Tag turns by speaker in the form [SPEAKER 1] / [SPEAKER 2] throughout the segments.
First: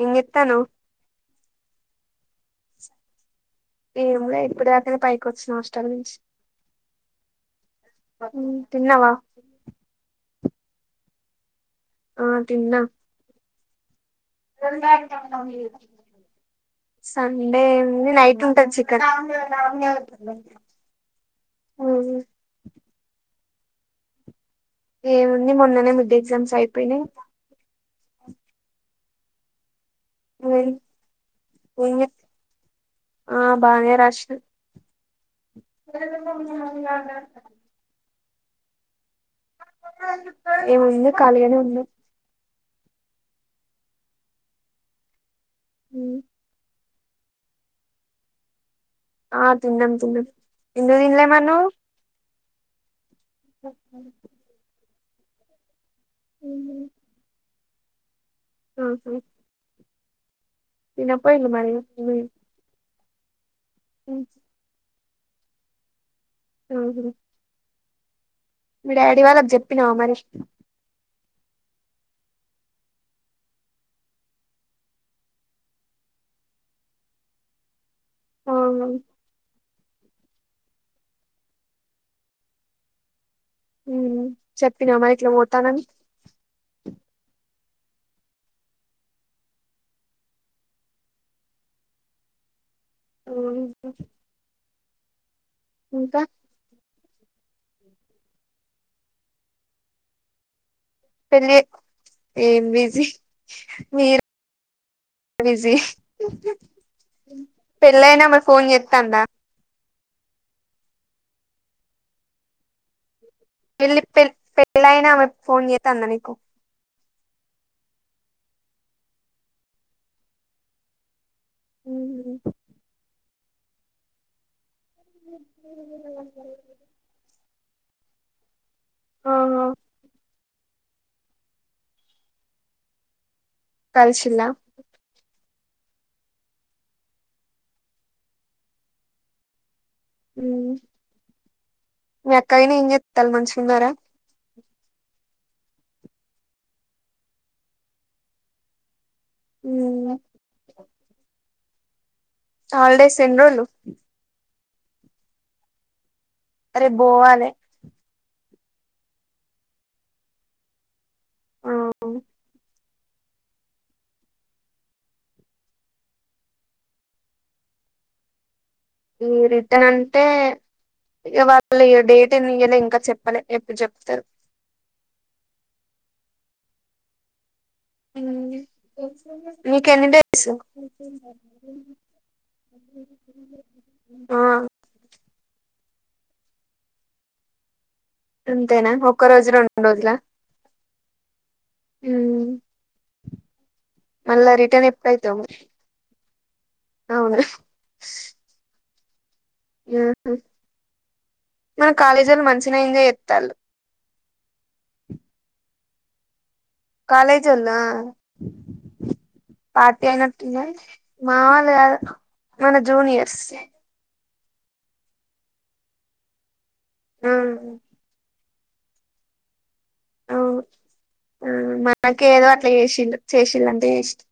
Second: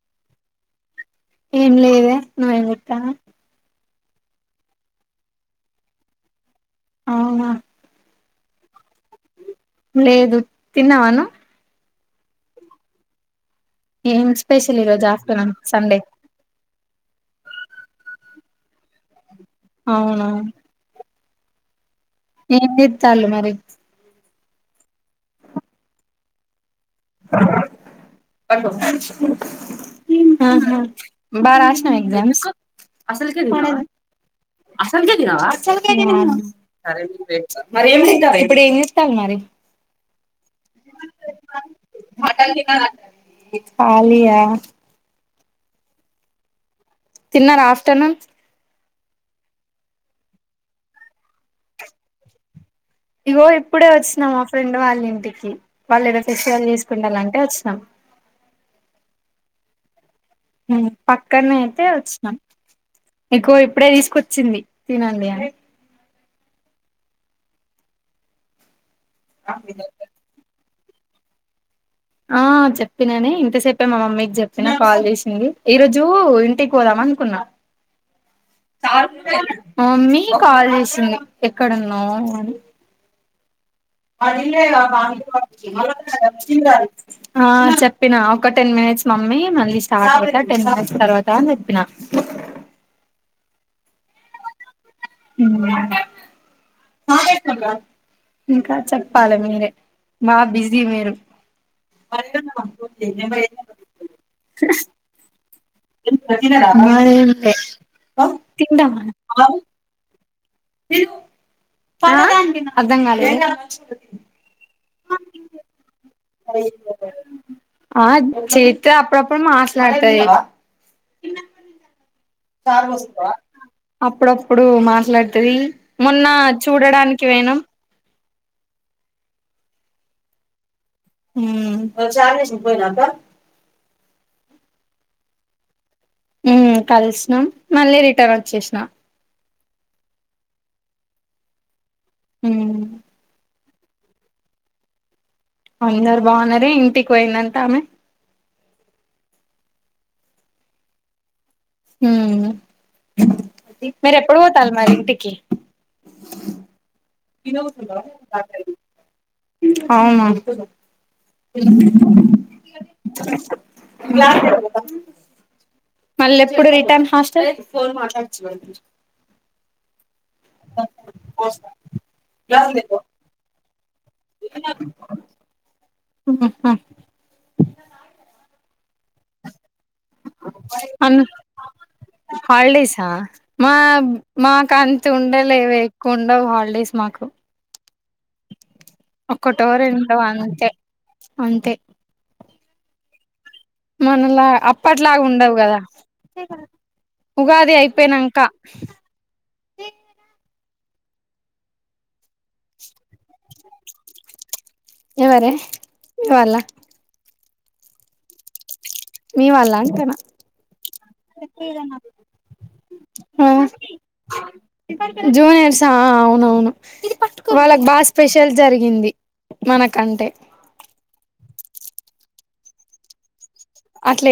[SPEAKER 1] ఏమ్ జెత్తన్నావ్
[SPEAKER 2] ఏం లేదే నువ్వేమ్ జెతున్నావ్
[SPEAKER 1] ఏమో ఇప్పుడే అక్క నీ పైకొచ్చిన హాస్టల్ నుంచ్
[SPEAKER 2] అవునా
[SPEAKER 1] హ్మ్
[SPEAKER 2] లేదు తిన్నవ అన్నమ్
[SPEAKER 1] ఆ తిన్నా
[SPEAKER 2] ఏం స్పెషల్ ఈరోజు ఆఫ్టర్నూన్ సండే
[SPEAKER 1] సండే ఏముంది నైటు టన్ చికన్
[SPEAKER 2] అవునా
[SPEAKER 1] [unintelligible]
[SPEAKER 2] ఏం చెత్తాళ్ళు మరి
[SPEAKER 1] ఏముంది మొన్ననే మిడ్ ఎగ్జామ్స్ అయి
[SPEAKER 2] మ్మ్ ఆహా... బా రాసినవా ఎగ్జామ్స్
[SPEAKER 1] ఆ
[SPEAKER 2] అసల్కె
[SPEAKER 1] బానే రాసిన
[SPEAKER 2] అస్ సల్కే తినవా మరి ఏం తిన్ త ఇప్పుడు ఏమ్ జేత్తవ్ మరి
[SPEAKER 1] ఏముంది ఖాళీగానే ఉన్నా
[SPEAKER 2] ఖాళీయా
[SPEAKER 1] మ్మ్
[SPEAKER 2] తిన్నారా ఆఫ్టర్నూన్
[SPEAKER 1] ఆ తిన్నాం తిన్నాం ఎందుక్ తిన్లే మరి నువ్
[SPEAKER 2] ఇగో ఇప్పుడే వచ్చినా మా ఫ్రెండ్ వాళ్ళన్ మ్మ్ టిఫిన్ వాళ్ళు ఏదో ఫేషియల్ చేసుకుంటానంటే వచ్ సమ్
[SPEAKER 1] ఆహ
[SPEAKER 2] మ్మ్ పక్కనే అయితే
[SPEAKER 1] ఆహా
[SPEAKER 2] వచ్చినాం ఎక్కువ అయిపో ఇప్పుడే తీసుకొచ్చింది తినండి ఇగ
[SPEAKER 1] హ్మ్ హు మీ డాడీ వాళ్ళకి చెప్పినవ మరి
[SPEAKER 2] ఆ చెప్పిననే ఇంతసేపే మా మమ్మీకి చెప్పినా కాల్ చేసింది ఈ రోజు ఇంటికి పోదాం అనుకున్నా [inaudible] మా మమ్మీ కాల్ చేసింది ఎక్కడున్నావు అని అది మ
[SPEAKER 1] చెప్పినావా మరి ఇట్లా
[SPEAKER 2] [inaudible] ఆ చెప్పినా ఒక టెన్ మినిట్స్ మమ్మీ మళ్ళీ స్టార్ట్ అయిత టెన్ మినిట్స్ తర్వాత అని చెప్పిన
[SPEAKER 1] అవున
[SPEAKER 2] మ్మ్ ఇంకా చెప్పలే మీరే బా బిజ్ ది మీరు
[SPEAKER 1] పెళ్ళి ఏం బిజీ మీరు
[SPEAKER 2] [unintelligible]
[SPEAKER 1] బిజీ
[SPEAKER 2] తిందామా
[SPEAKER 1] పెళ్ళైనా ఆమె ఫోన్ చేత్తందా
[SPEAKER 2] ఆ అర్థం కాలేదు తింటాం
[SPEAKER 1] పెళ్ళి
[SPEAKER 2] మంచిగుంటది
[SPEAKER 1] పె పెళ్ళైనా ఆమె ఫోన్ చేత్తాంద నీకు
[SPEAKER 2] ఆ చేత్తోనే అప్పుడప్పుడు మాట్లాడతది
[SPEAKER 1] ఊహూ
[SPEAKER 2] అప్పుడప్పుడు ఇప్పుడు మాట్లాడుతది మొన్న చూడడానికి పోయినం
[SPEAKER 1] ఆహా
[SPEAKER 2] ఉమ్మ్
[SPEAKER 1] కలిశిల్లా
[SPEAKER 2] ఊ కలిసినాం మళ్ళీ రిటర్న్ వచ్చేసినా
[SPEAKER 1] ఊ మీ ఆక్కయిని
[SPEAKER 2] హ్మ్
[SPEAKER 1] ఏం జేత్తాల్ మంచి తిన్నారా
[SPEAKER 2] అందరు బాగున్నారి ఇంటికి పోయిందంట ఆమె
[SPEAKER 1] [inaudible]
[SPEAKER 2] ఉమ్
[SPEAKER 1] హాలిడేస్ ఎన్ని రోజులు
[SPEAKER 2] [inaudible] ఎప్పుడు పో తల్ మరి ఇంటికి
[SPEAKER 1] రేపు పోవాలే
[SPEAKER 2] అవునా
[SPEAKER 1] ఆ
[SPEAKER 2] మళ్ళెప్పుడు రిటర్న్ హాస్టల్
[SPEAKER 1] ఊ రిటన్ అంటే ఇగ వాళ్ళ లు ఇగ డేట్ ఏం ఇయ్యలే ఇంకా చెప్పాలె ఎప్పు చెప్
[SPEAKER 2] అన్న ఉ హ్మ్ హ్
[SPEAKER 1] ఏమైంది [inaudible]
[SPEAKER 2] అన్ హాలిడేస్ ఆ మా
[SPEAKER 1] ఆ
[SPEAKER 2] మాకంతు ఉండవు లేవే. కుండవు హాల్డేస్ మాకు
[SPEAKER 1] అంతేనా ఒక్క రోజు
[SPEAKER 2] ఒక్కటో
[SPEAKER 1] రెండు రోజుల
[SPEAKER 2] రెండో అంతే
[SPEAKER 1] హుమ్
[SPEAKER 2] మనలాగ అప్పట్లాగ
[SPEAKER 1] ఎప్పుడైతావు
[SPEAKER 2] ఉండవు
[SPEAKER 1] మరి?
[SPEAKER 2] కదా
[SPEAKER 1] అవును
[SPEAKER 2] ఉగాది అయిపోయినంక
[SPEAKER 1] ఆహా. మన కాలేజోళ్ళు మంచినే ఎంజాయ్ ఎత్ త్తాళ్లు
[SPEAKER 2] ఎవరే మీవాళ్ళ
[SPEAKER 1] కాలేజ్ ఉందా
[SPEAKER 2] మీ వాళ్ళ
[SPEAKER 1] పార్టీ
[SPEAKER 2] అంటనా
[SPEAKER 1] అయినట్టు ఉందిగా మావొల్లు కాదు మన జూనియర్స్
[SPEAKER 2] ఆ జూనియర్స్ ఆ అవునవును
[SPEAKER 1] ఆ
[SPEAKER 2] వాళ్ళకి బా స్పెష షల్ జరిగింది మనకంటే
[SPEAKER 1] అవును ఆ మనకేదో అట్లా చేసిన్రు చేశిల్లు అంటే చేశిళ్ళు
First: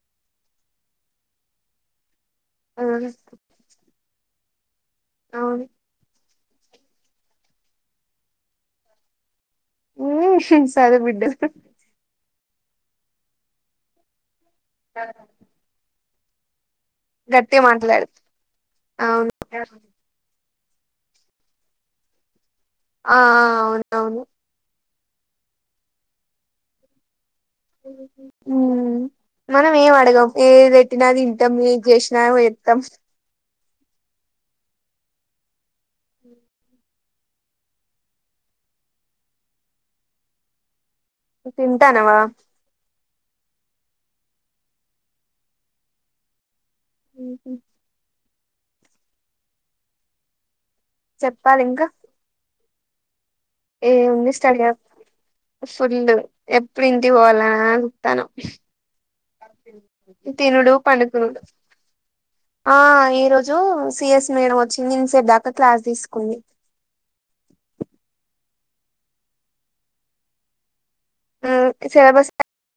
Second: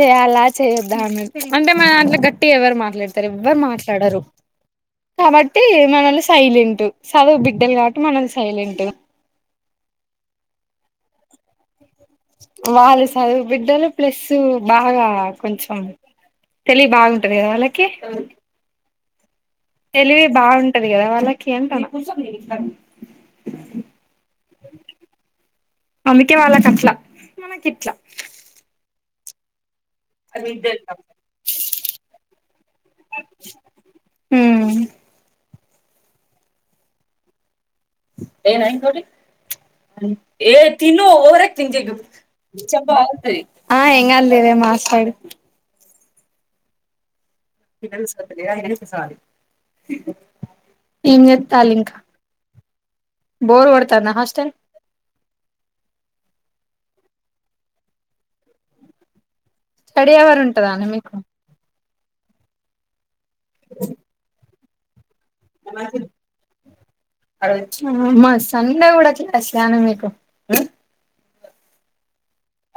[SPEAKER 2] చేయాల్న చేయొద్ద్దా అన్నట్టు అంటే మా దాంట్లే గట్ ట్టిగ ఎవరు మాట్లాడతారు ఎవ్వరు మాట్లా ట్లాడారు డరు
[SPEAKER 1] ఆ
[SPEAKER 2] కాబట్టి
[SPEAKER 1] అవును
[SPEAKER 2] మనలీని సైలెంటు చదువు బిడ్డలు కాబట్టి మనం సైలెంటు
[SPEAKER 1] ఉహు హు సదు బిడ్డలు
[SPEAKER 2] వాళ్లు సదువు బిడ్డలు ప్లస్ ఉ బాగా కొంచెం తెలివి బాగుంటది కదా
[SPEAKER 1] గట్టిగా
[SPEAKER 2] వాళ్ళకి
[SPEAKER 1] మాట్లాడు అవును
[SPEAKER 2] తెలివి బాగు టది గదా వాళ్ళకి అంటాన
[SPEAKER 1] ఆ ఆ అవునవును
[SPEAKER 2] అందుకే వాళ్ళకట్లా
[SPEAKER 1] ఉ మన ఏం అడగం ఏది పెట్టినా తింటాం ఏది చేసినా పోయేత్తం
[SPEAKER 2] హుమ్మ్ [unintelligible] [unintelligible]
[SPEAKER 1] తింటానవా
[SPEAKER 2] ఆ ఎంగాదు లేవే మాట్లాడు [unintelligible]
[SPEAKER 1] ఉహు.
[SPEAKER 2] [unintelligible] ఏంజేతల్లూ ఇంక
[SPEAKER 1] ఏం ఉంది స్టడీ హా ఫుల్లు ఎప్ ఎప్పుడు ఇంటికీ పోవాలాని చుత్తనం
[SPEAKER 2] స్టడీ అవర్
[SPEAKER 1] తినుడు
[SPEAKER 2] ఉంటదానే మీకు
[SPEAKER 1] పండుకునుడు ఆ ఏ ఈ రోజు సి ఎస్ మేడం వ చి [unintelligible]
[SPEAKER 2] మస్ సండే కూడా క్లాసులా న మీకు
[SPEAKER 1] సిలబస్
[SPEAKER 2] ఆ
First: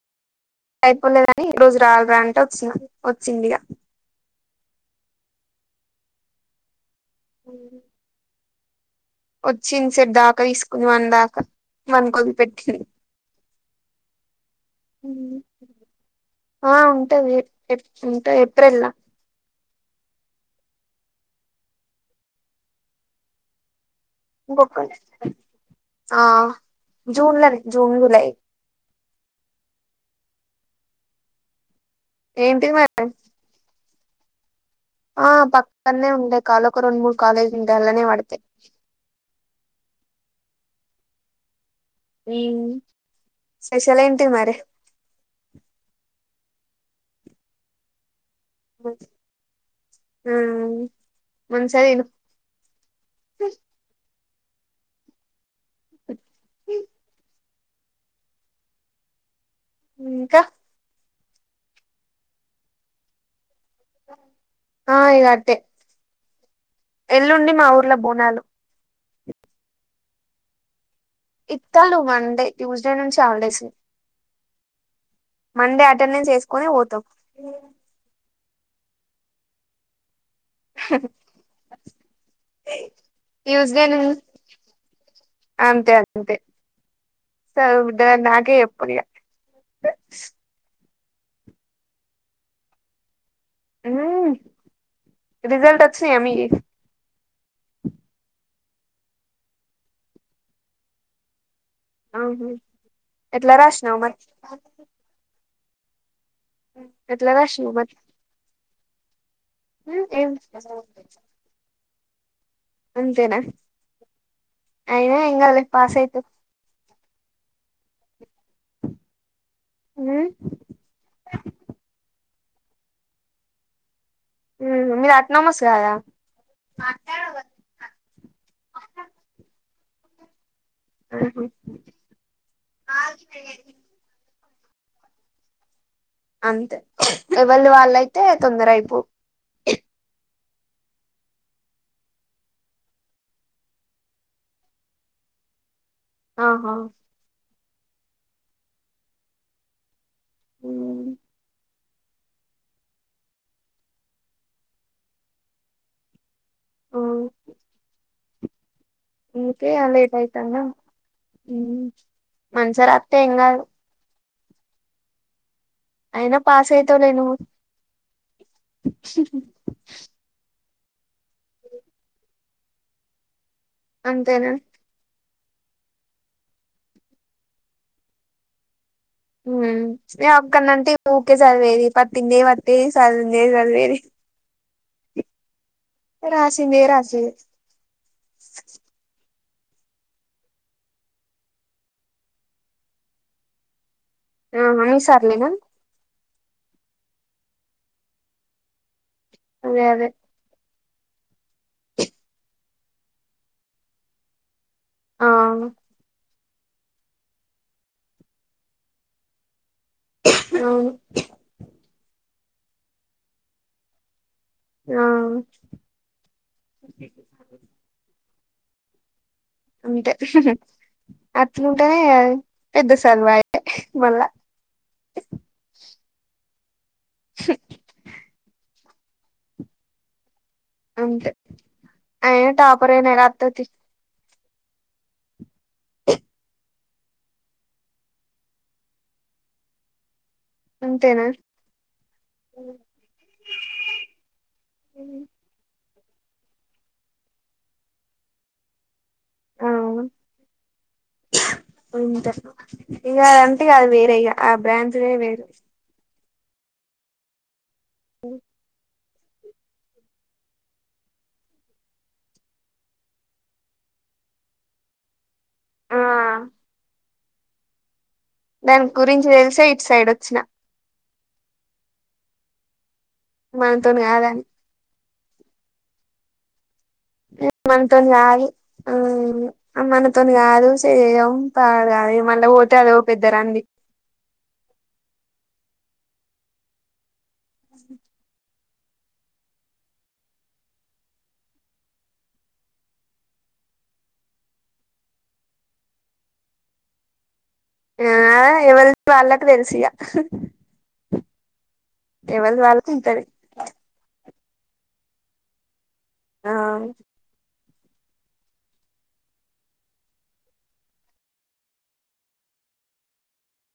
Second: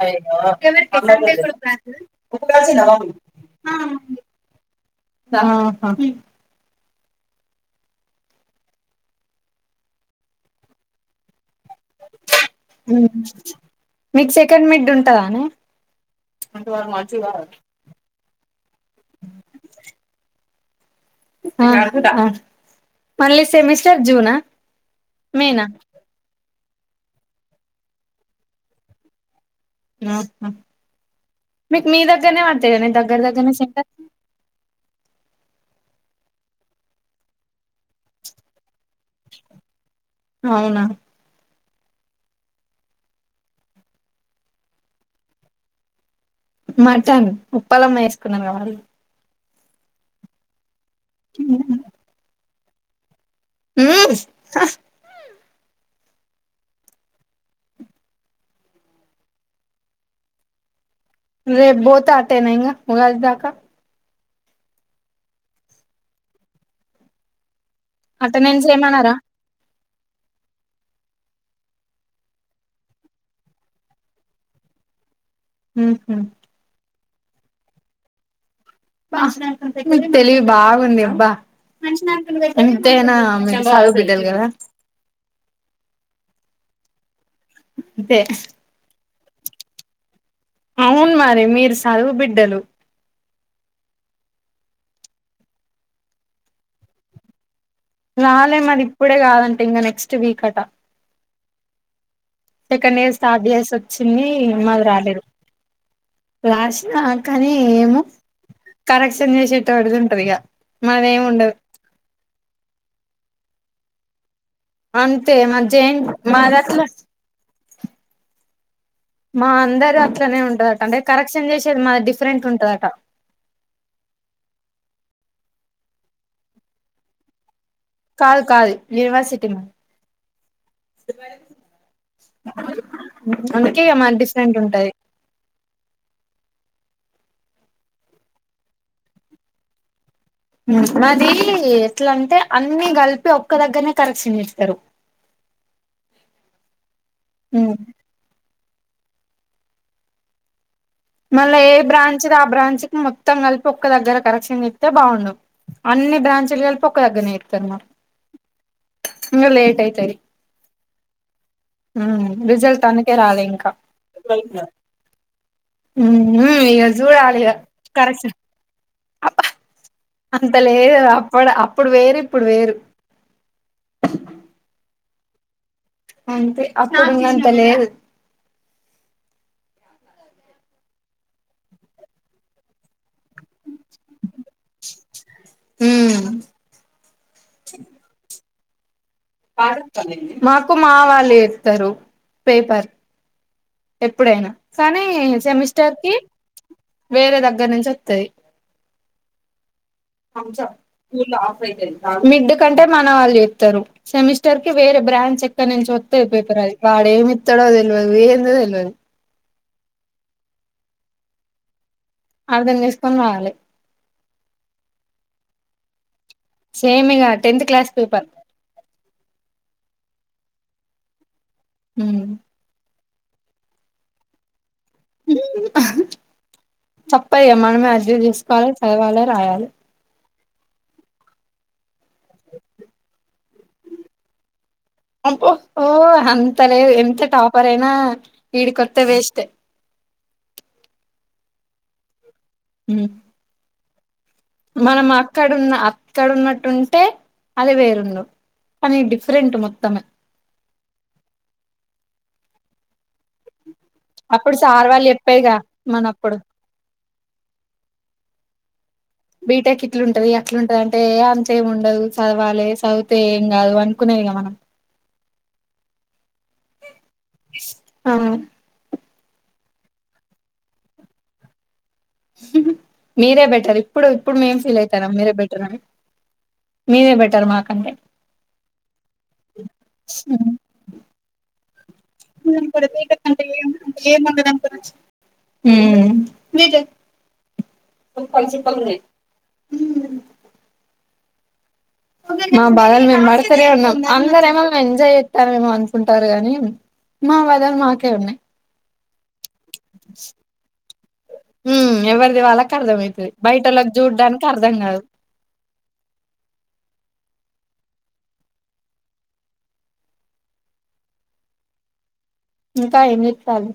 [SPEAKER 1] అయిపోలేదని ఈ రోజు రారా అంటే వచ్చిన వచ్చింది ఇగ
[SPEAKER 2] [unintelligible] ఆహ
[SPEAKER 1] [unintelligible] వచ్చింది సట్ దాకా తీసుకున్ది వన్ దాకా వన్ కదిలి పెట్టింది
[SPEAKER 2] మీకు సెకండ్ మిడ్ ఉంటదానే
[SPEAKER 1] ఆ ఉంటది ఉంటది ఏప్రిల్లో
[SPEAKER 2] మళ్ళీ సెమిస్
[SPEAKER 1] గక్క ఆ [unintelligible] జూన్లో నె జూన్ జులై
[SPEAKER 2] ఆహా మీకు మీ దగ్గరనే
[SPEAKER 1] ఏంటిది
[SPEAKER 2] పడ్తదా
[SPEAKER 1] మరి
[SPEAKER 2] దగ్గ దగ్గరనె సెంటర్
[SPEAKER 1] ఆ పక్కనే ఉండె కాాల ఒక రెండు మూడు కాలేజ్లు ఉంటాయి దాన్లోనే పడతాయి
[SPEAKER 2] అవునా
[SPEAKER 1] ఉ స్పెషల్ ఏంటి మరి
[SPEAKER 2] మటన్ ఉప్పలమ్మ వేస్తా చెన [unintelligible]
[SPEAKER 1] హ మంచిగా తిను
[SPEAKER 2] ఆ
[SPEAKER 1] [unintelligible] ఇంక
[SPEAKER 2] రేపు బోత ఆటేనఇగ ఉగాది దాకా
[SPEAKER 1] ఆ ఇగ అటే ఎల్లుండి మా ఊరు
[SPEAKER 2] అటెండెన్స్ ఏమనరా
[SPEAKER 1] ఇత్తారు మన్డే ట్యూస్డే నుంచి హల్డేస్ మండే అటెండెన్స్
[SPEAKER 2] ఏమన్నారా
[SPEAKER 1] వేసుకొని పోతం అ
[SPEAKER 2] బాస [unintelligible] తెలివి బాగుంది అబ్బా అంతేనా మంచి
[SPEAKER 1] ట్యూస్డే ను
[SPEAKER 2] బిడ్డలు కదా
[SPEAKER 1] అంతె సదువు బిడ్డ
[SPEAKER 2] అంతే
[SPEAKER 1] నాకే చెప్పాలిగ [unintelligible]
[SPEAKER 2] అవును మరి మీరు సదువు బిడ్డలు
[SPEAKER 1] హ రిజల్ట్ విచ్చినయ మీయి
[SPEAKER 2] రాలే మాది ఇప్పుడే కాదంట ఇంకా నెక్స్ట్ వీక్ అట
[SPEAKER 1] ఆహా
[SPEAKER 2] సెకండ్ ఇయర్స్ థర్డ్
[SPEAKER 1] ఎట్లా
[SPEAKER 2] ఇయర్స్
[SPEAKER 1] రాసినావు మరి
[SPEAKER 2] వచ్చింది మాది రాలేదు రాసిన
[SPEAKER 1] ఎట్లా
[SPEAKER 2] కానీ
[SPEAKER 1] రాసినావు మరి
[SPEAKER 2] ఏమె కరెస్ట్ కరెక్షన్ చేస్తేటోడిది వుంటదిగ
[SPEAKER 1] ఏం
[SPEAKER 2] మాదేముండదు
[SPEAKER 1] అంతేన
[SPEAKER 2] అంతే మంచిగేంది మాద మా అందరు
[SPEAKER 1] ఉమ్
[SPEAKER 2] అట్లనే ఉంటుదట అంటే కరెక్షన్ చేసేది మా డిఫరెంట్ ఉంటు ఉంటుందట
[SPEAKER 1] మీరు అట్ [unintelligible]
[SPEAKER 2] కాదు కాదు యూనివర్సిటీ మాది
[SPEAKER 1] ఆహా
[SPEAKER 2] అందుకే ఇగ మా [unintelligible] ఉంటాయి
[SPEAKER 1] అంతే ఎవళ వాళ్ళయితే తొందర అయిపోవు
[SPEAKER 2] హుహు మాది ఎట్లాంటే అన్ని కలిపి ఒక్క దగ్గరనే కరెక్క్షన్ చేస్తారు
[SPEAKER 1] ఆహ
[SPEAKER 2] హు
[SPEAKER 1] ఉమ్
[SPEAKER 2] మళ్ళా ఏ బ్రాంచ్ ఆ బ్రాంచ్కీ మొత్తం కలిపి ఒక్క దగ్గర కరెక్షన్ ఇస్తతే బాగుండవు అన్ని బ్రాంచలు కలిపి ఒక
[SPEAKER 1] ఆ
[SPEAKER 2] దగ్గరనే జెత్తరు మాకు ఇంగ
[SPEAKER 1] అందుకే లేట్
[SPEAKER 2] అయితది
[SPEAKER 1] అయితాంద హు మంచిగ రాత్తే ఏం కాదు
[SPEAKER 2] [unintelligible]
[SPEAKER 1] అయినా పాస్
[SPEAKER 2] హు జూడాలిగ కరెక్షన్
[SPEAKER 1] హుహు
[SPEAKER 2] అబ్బా అంత లేదు అప్పుడు అప్పుడు వేరు ఇప్పుడు వేరు
[SPEAKER 1] అంతేనా
[SPEAKER 2] అంతే అప్పుడు ఉన్నంత లేదు
[SPEAKER 1] హు [unintelligible] ఊకే సదివేది పట్టిందే పట్టి చదివింది చదివేది
[SPEAKER 2] [inaudible]
[SPEAKER 1] రాసింది రాసేది
[SPEAKER 2] మాకు మా వాళ్ళు ఇస్తారు పేపర్ ఎప్పుడైనా
[SPEAKER 1] ఆహా మీ
[SPEAKER 2] కానీ
[SPEAKER 1] సార్లేనా
[SPEAKER 2] సెమిస్టర్ కి వేరే దగ్గర నుంచి వత్తాయి
[SPEAKER 1] అదే అదే
[SPEAKER 2] [unintelligible] మిడ్ కంటే మన వాళ్ళు చెప్తారు సెమిస్టర్ వేర బ్రాంచ్
[SPEAKER 1] ఆ
[SPEAKER 2] ఎక్కడ నుంచి వత్తే ది వాడే మిత్తడో తెల్వదు ఏందో [unintelligible]
[SPEAKER 1] అవును
[SPEAKER 2] అర్థం చేసుకొని రావాలి
[SPEAKER 1] ఆ
[SPEAKER 2] సేమ్ ఇగ టెన్త్ క్లాస్ పేపర్
[SPEAKER 1] అంతే ఉహ్ హ్మ్ అట్లుంటేనే కదు పెద్దస్ తెల్వయక్ మళ్ళ
[SPEAKER 2] తప్పయ్యా మనమే అర్థం చేసుకోవాల చదవాల రాయాలి
[SPEAKER 1] అంతే అయిన టాపరైనా ఏం రాత్తతీ
[SPEAKER 2] అబ్బో ఓ అంతలేదు ఎంత టాపరైనా ఈడి కొత్తే వేస్ట్.
[SPEAKER 1] అంతేనా
[SPEAKER 2] మ్మ్ మనం అక్కడున్న అ క్కడున్నట్టు ఉంటే అది వేరుందు పని డిఫ్ ప్రెంట్
[SPEAKER 1] ఆ
[SPEAKER 2] మొత్తమే
[SPEAKER 1] ఇగా అం
[SPEAKER 2] అప్పుడు సార్ వాళ్ళు చెప్పేగా మనప్పుడు
[SPEAKER 1] హ్మ్
[SPEAKER 2] బీటెక్ ఇట్లుంటది అట్లుంటది అంటే ఏ అంతే ఏముండదు చదవాలి చదివితే ఏం కాదు అనుకునేదిగా మనం.
[SPEAKER 1] ఆ
[SPEAKER 2] ఇస్ ఆహ్ హా
[SPEAKER 1] దాని గురించి తెలిసే ఇటు సైడ్ వచ్చినా
[SPEAKER 2] మీరే బెటర్ ఇప్పుడు ఇప్పుడు
[SPEAKER 1] కాదని
[SPEAKER 2] మేం ఫీల్ అయితనాం మీరే బెటర్ అని మీరే బెటర్ మాకంటే
[SPEAKER 1] మనతోని కాదు అనకూడదు ఆ మనతోని కాదు చేయం. పాడ్ గా అది మళ్ళ పోతే అదో పెద్ద రంది
[SPEAKER 2] హ్మ్ మీర్ జె వాళ్ పంక్షన్ ప్పగా ఉన్నాయి మా బాధలు మేము పడతనే ఉన్నాం. అందర్ ఏమో ఎంజాయ్ జెత్తా ఏమో అనుకుంటారు గానీ. మాకే ఉన్నయి
[SPEAKER 1] వాళ క్
[SPEAKER 2] హ్మ్ ఎవరిది వాళ్ళకి అర్థమయితది, బయటలోకి చూడ్డానికి అర్థం కాదు.
[SPEAKER 1] ఆ
[SPEAKER 2] ఇంకా ఏం చెత్తాళ్లు